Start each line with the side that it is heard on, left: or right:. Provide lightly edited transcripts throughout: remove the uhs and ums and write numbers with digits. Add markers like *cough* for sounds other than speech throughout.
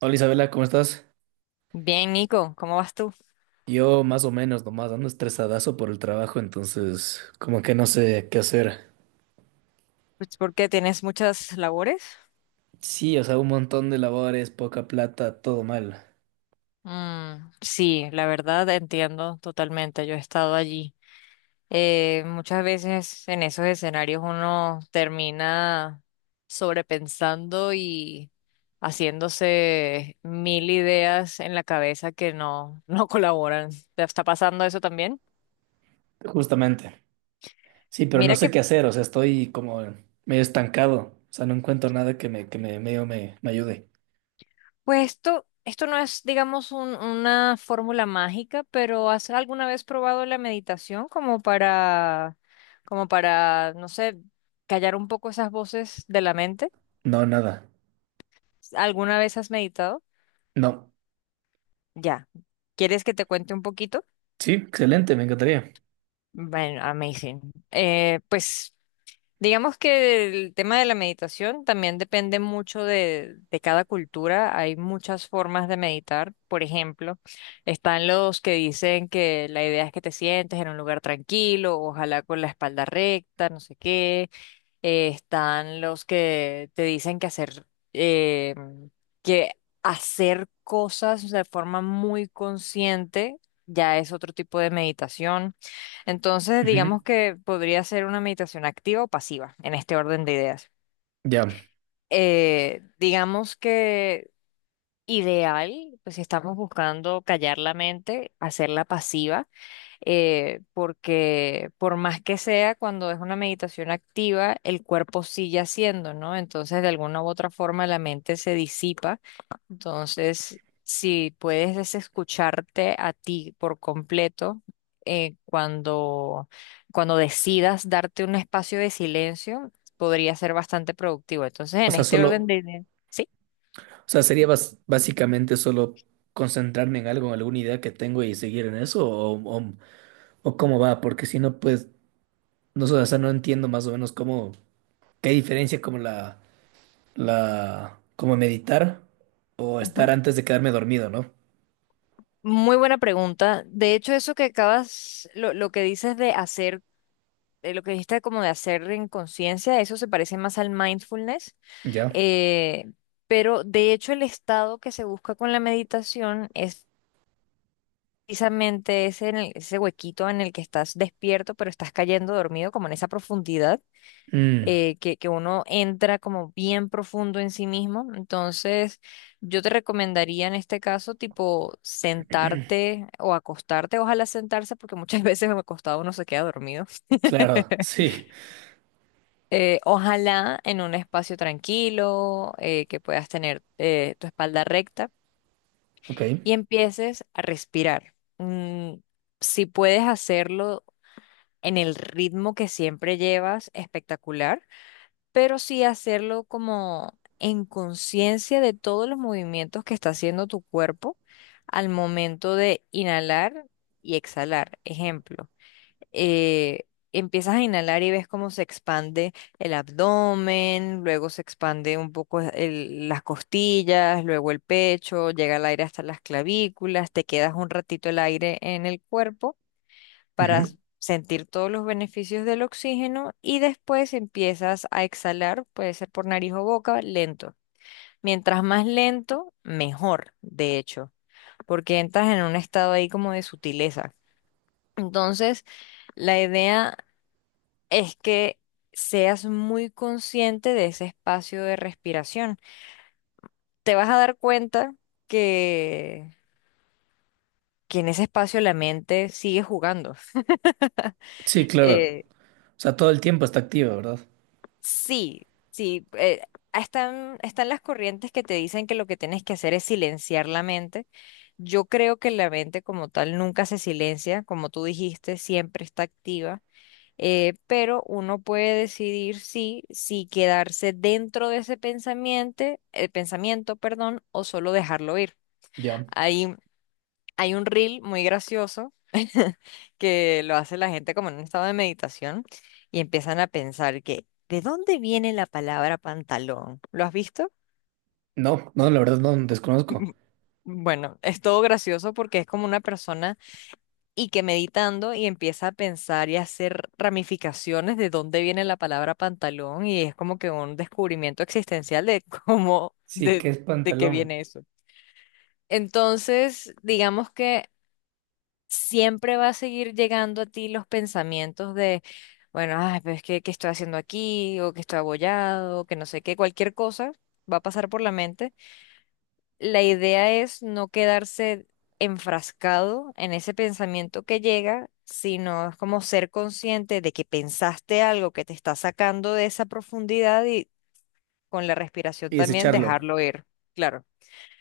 right: Hola Isabela, ¿cómo estás?
left: Bien, Nico, ¿cómo vas tú?
right: Yo más o menos nomás ando estresadazo por el trabajo, entonces como que no sé qué hacer.
left: Pues ¿por qué tienes muchas labores.
right: Sí, o sea, un montón de labores, poca plata, todo mal.
left: Sí, la verdad entiendo totalmente. Yo he estado allí. Muchas veces en esos escenarios uno termina sobrepensando y haciéndose mil ideas en la cabeza que no, *laughs* no colaboran. ¿Te está pasando eso también?
right: Justamente. Sí, pero no
left: Mira que
right: sé qué hacer, o sea, estoy como medio estancado, o sea, no encuentro nada que me medio me ayude.
left: Pues esto no es, digamos, una fórmula mágica, pero ¿has alguna vez probado la meditación como para, como para, no sé, callar un poco esas voces de la mente?
right: No, nada.
left: ¿Alguna vez has meditado?
right: No.
left: Ya. ¿Quieres que te cuente un poquito?
right: Sí, excelente, me encantaría.
left: Bueno, amazing. Eh, pues Digamos que el tema de la meditación también depende mucho de cada cultura. Hay muchas formas de meditar. Por ejemplo, están los que dicen que la idea es que te sientes en un lugar tranquilo, ojalá con la espalda recta, no sé qué. Están los que te dicen eh, que hacer cosas de forma muy consciente ya es otro tipo de meditación. Entonces,
right: Ujú.
left: digamos que podría ser una meditación activa o pasiva en este orden de ideas.
right: Ya.
left: Digamos que ideal, pues si estamos buscando callar la mente, hacerla pasiva, porque por más que sea, cuando es una meditación activa, el cuerpo sigue haciendo, ¿no? Entonces, de alguna u otra forma, la mente se disipa. Entonces, si puedes desescucharte a ti por completo, eh, cuando, cuando decidas darte un espacio de silencio, podría ser bastante productivo. Entonces,
right: O
left: en
right: sea,
left: este
right: solo,
left: orden de ideas, sí.
right: o sea, sería básicamente solo concentrarme en algo, en alguna idea que tengo y seguir en eso, o cómo va, porque si no, pues, no, sé, o sea, no entiendo más o menos cómo, qué diferencia como como meditar o
left: Ujú.
right: estar antes de quedarme dormido, ¿no?
left: Muy buena pregunta. De hecho, eso que acabas, lo que dices de hacer, lo que dijiste como de hacer en conciencia, eso se parece más al mindfulness.
right: Ya.
left: eh, pero de hecho, el estado que se busca con la meditación es precisamente ese, ese huequito en el que estás despierto, pero estás cayendo dormido, como en esa profundidad,
right: Mm,
left: que uno entra como bien profundo en sí mismo. Entonces, yo te recomendaría en este caso, tipo, sentarte o acostarte, ojalá sentarse, porque muchas *laughs* veces acostado uno se queda dormido.
right: claro, *laughs* sí,
left: Ojalá en un espacio tranquilo, que puedas tener tu espalda recta
right: ok.
left: y empieces a respirar. Si puedes hacerlo en el ritmo que siempre llevas, espectacular. Pero sí hacerlo como en conciencia de todos los movimientos que está haciendo tu cuerpo al momento de inhalar y exhalar. Ejemplo, eh, empiezas a inhalar y ves cómo se expande el abdomen, luego se expande un poco las costillas, luego el pecho, llega el aire hasta las clavículas, te quedas un ratito el aire en el cuerpo para
right: Ujú.
left: sentir todos los beneficios del oxígeno y después empiezas a exhalar, puede ser por nariz o boca, lento. Mientras más lento, mejor, de hecho, porque entras en un estado ahí como de sutileza. Entonces, la idea es que seas muy consciente de ese espacio de respiración. Te vas a dar cuenta que, que en ese espacio la mente sigue jugando.
right: Sí,
left: *laughs*
right: claro.
left: Eh,
right: O sea, todo el tiempo está activa, ¿verdad?
left: Sí, sí, están las corrientes que te dicen que lo que tienes que hacer es silenciar la mente. Yo creo que la mente como tal nunca se silencia, como tú dijiste, siempre está activa. Pero uno puede decidir si quedarse dentro de ese pensamiento, el pensamiento, perdón, o solo dejarlo ir.
right: Ya.
left: Hay Hay un reel muy gracioso *laughs* que lo hace la gente como en un estado de meditación y empiezan a pensar que, ¿de dónde viene la palabra pantalón? ¿Lo has visto? *laughs*
right: No, no, la verdad no, desconozco.
left: Mm, Bueno, es todo gracioso porque es como una persona y que meditando y empieza a pensar y a hacer ramificaciones de dónde viene la palabra pantalón y es como que un descubrimiento existencial de *laughs*
right: Sí, que es
left: de qué
right: pantalón.
left: viene eso. Entonces, digamos que siempre va a seguir llegando a ti los pensamientos de, bueno, ay, pero es que, ¿qué estoy haciendo aquí? O que estoy abollado, o que no sé qué, cualquier cosa va a pasar por la mente. La idea es no quedarse enfrascado en ese pensamiento que llega, sino es como ser consciente de que pensaste algo que te está sacando de esa profundidad y con la respiración
right: Y
left: también
right: desecharlo.
left: dejarlo ir, claro.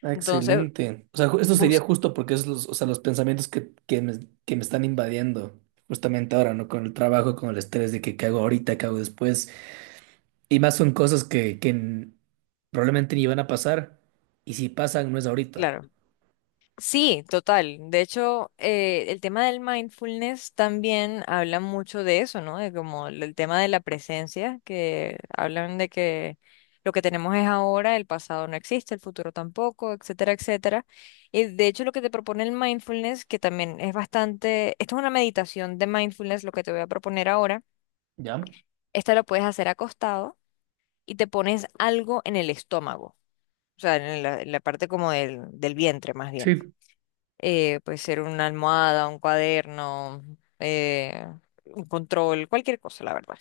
right: Ah,
left: Entonces,
right: excelente. O sea, esto sería
left: bus,
right: justo porque es los, o sea, los pensamientos que me están invadiendo justamente ahora, ¿no? Con el trabajo, con el estrés de que qué hago ahorita, qué hago después. Y más son cosas que probablemente ni van a pasar. Y si pasan, no es ahorita.
left: claro. Sí, total. De hecho, el tema del mindfulness también habla mucho de eso, ¿no? De como el tema de la presencia, que hablan de que lo que tenemos es ahora, el pasado no existe, el futuro tampoco, etcétera, etcétera. Y de hecho, lo que te propone el mindfulness, que también es bastante, esto es una meditación de mindfulness, lo que te voy a proponer ahora,
right: ¿Ya?
left: esta lo puedes hacer acostado y te pones algo en el estómago, o sea, en la parte como del vientre más bien.
right: Sí,
left: Puede ser una almohada, un cuaderno, eh, un control, cualquier cosa, la verdad.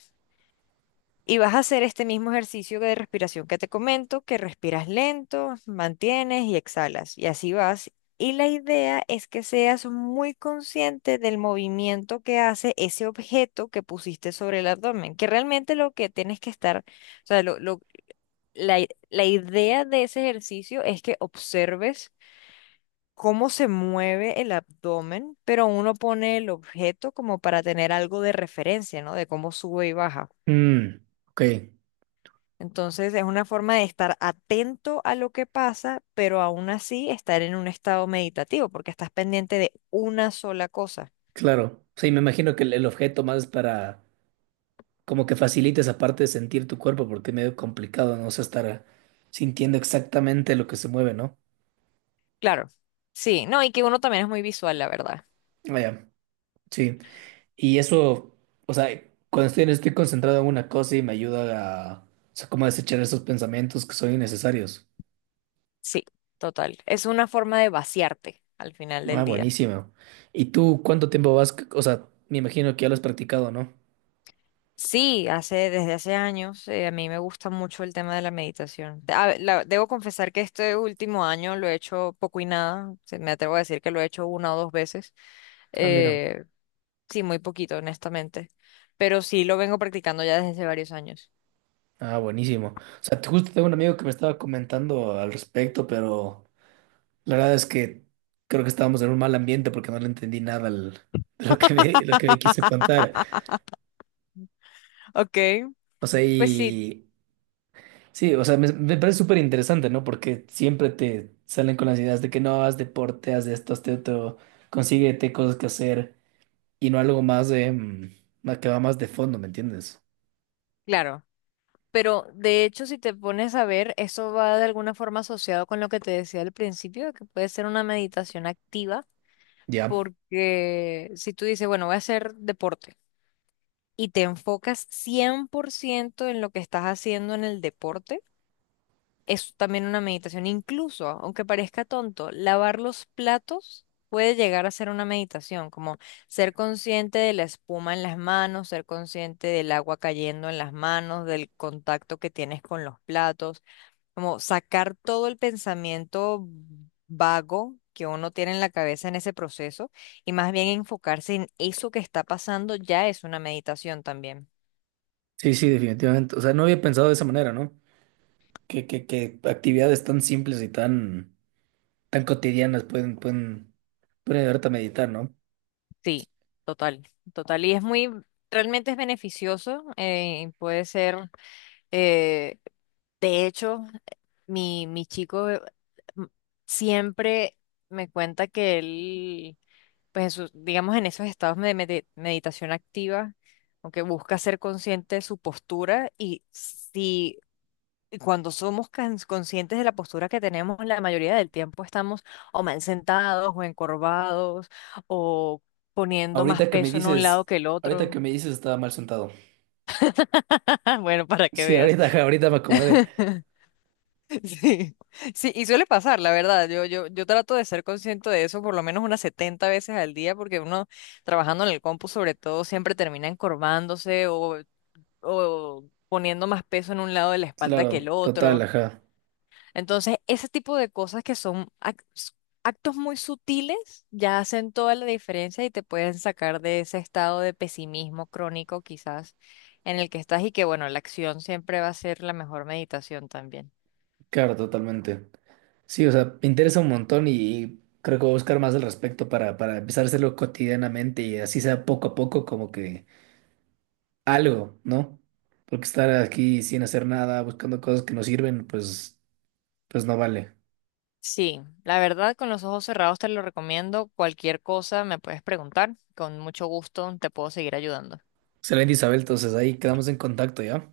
left: Y vas a hacer este mismo ejercicio de respiración que te comento, que respiras lento, mantienes y exhalas. Y así vas. Y la idea es que seas muy consciente del movimiento que hace ese objeto que pusiste sobre el abdomen, que realmente lo que tienes que estar, la idea de ese ejercicio es que observes cómo se mueve el abdomen, pero uno pone el objeto como para tener algo de referencia, ¿no? De cómo sube y baja.
right: Mm, ok,
left: Entonces es una forma de estar atento a lo que pasa, pero aún así estar en un estado meditativo, porque estás pendiente de una sola cosa.
right: claro. Sí, me imagino que el objeto más es para como que facilite esa parte de sentir tu cuerpo porque es medio complicado, ¿no? O sea, estar sintiendo exactamente lo que se mueve, ¿no?
left: Claro, sí, no, y que uno también es muy visual, la verdad.
right: Vaya, sí. Y eso, o sea, cuando estoy, estoy concentrado en una cosa y me ayuda a, o sea, como a desechar esos pensamientos que son innecesarios.
left: Sí, total. Es una forma de vaciarte al final
right: Ah,
left: del día.
right: buenísimo. ¿Y tú cuánto tiempo vas? O sea, me imagino que ya lo has practicado, ¿no?
left: Sí, hace, desde hace años, a mí me gusta mucho el tema de la meditación. Debo confesar que este último año lo he hecho poco y nada. Me atrevo a decir que lo he hecho una o dos veces.
right: Ah, mira.
left: Eh, sí, muy poquito, honestamente. Pero sí lo vengo practicando ya desde hace varios años.
right: Ah, buenísimo. O sea, justo tengo un amigo que me estaba comentando al respecto, pero la verdad es que creo que estábamos en un mal ambiente porque no le entendí nada *laughs* de lo que me quiso contar.
left: Ok,
right: O sea,
left: pues sí,
right: y sí, o sea, me parece súper interesante, ¿no? Porque siempre te salen con las ideas de que no, haz deporte, haz de esto, haz de otro, consíguete cosas que hacer y no algo más de, más que va más de fondo, ¿me entiendes?
left: claro. Pero de hecho, si te pones a ver, eso va de alguna forma asociado con lo que te decía al principio, de que puede ser una meditación activa,
right: Ya.
left: porque si tú dices, bueno, voy a hacer deporte. Y te enfocas 100% en lo que estás haciendo en el deporte, es también una meditación. Incluso, aunque parezca tonto, lavar los platos puede llegar a ser una meditación, como ser consciente de la espuma en las manos, ser consciente del agua cayendo en las manos, del contacto que tienes con los platos, como sacar todo el pensamiento vago que uno tiene en la cabeza en ese proceso y más bien enfocarse en eso que está pasando ya es una meditación también.
right: Sí, sí, definitivamente. O sea, no había pensado de esa manera, ¿no? Que actividades tan simples y tan, tan cotidianas pueden ayudarte a meditar, ¿no?
left: Sí, total, total. Y es muy, realmente es beneficioso. Eh, de hecho, mi chico, m- siempre me cuenta que él, pues, digamos, en esos estados de meditación activa, aunque busca ser consciente de su postura y si y cuando somos conscientes de la postura que tenemos, la mayoría del tiempo estamos o mal sentados o encorvados o poniendo más
right: Ahorita que me
left: peso en un lado
right: dices,
left: que el
right: ahorita
left: otro.
right: que me dices estaba mal sentado.
left: *laughs* Bueno, para que
right: Sí,
left: veas.
right: ahorita, *laughs* ajá, ahorita me acomodé.
left: *laughs* Sí, sí, y suele pasar, la verdad. Yo trato de ser consciente de eso por lo menos unas 70 veces al día, porque uno trabajando en el compu, sobre todo, siempre termina encorvándose o poniendo más peso en un lado de la espalda que el
right: Claro, total,
left: otro.
right: ajá.
left: Entonces, ese tipo de cosas que son actos muy sutiles ya hacen toda la diferencia y te pueden sacar de ese estado de pesimismo crónico quizás en el que estás y que bueno, la acción siempre va a ser la mejor meditación también.
right: Claro, totalmente. Sí, o sea, me interesa un montón y creo que voy a buscar más al respecto para empezar a hacerlo cotidianamente y así sea poco a poco como que algo, ¿no? Porque estar aquí sin hacer nada, buscando cosas que no sirven, pues, pues no vale.
left: Sí, la verdad, con los ojos cerrados te lo recomiendo. Cualquier cosa me puedes preguntar. Con mucho gusto te puedo seguir ayudando.
right: Excelente, Isabel, entonces ahí quedamos en contacto, ¿ya?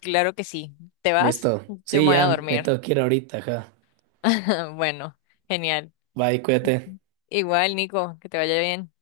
left: Claro que sí. ¿Te vas?
right: Listo.
left: Yo
right: Sí,
left: me voy a
right: ya me
left: dormir.
right: tengo que ir ahorita, ajá.
left: *laughs* Bueno, genial.
right: Bye, cuídate.
left: Igual, Nico, que te vaya bien.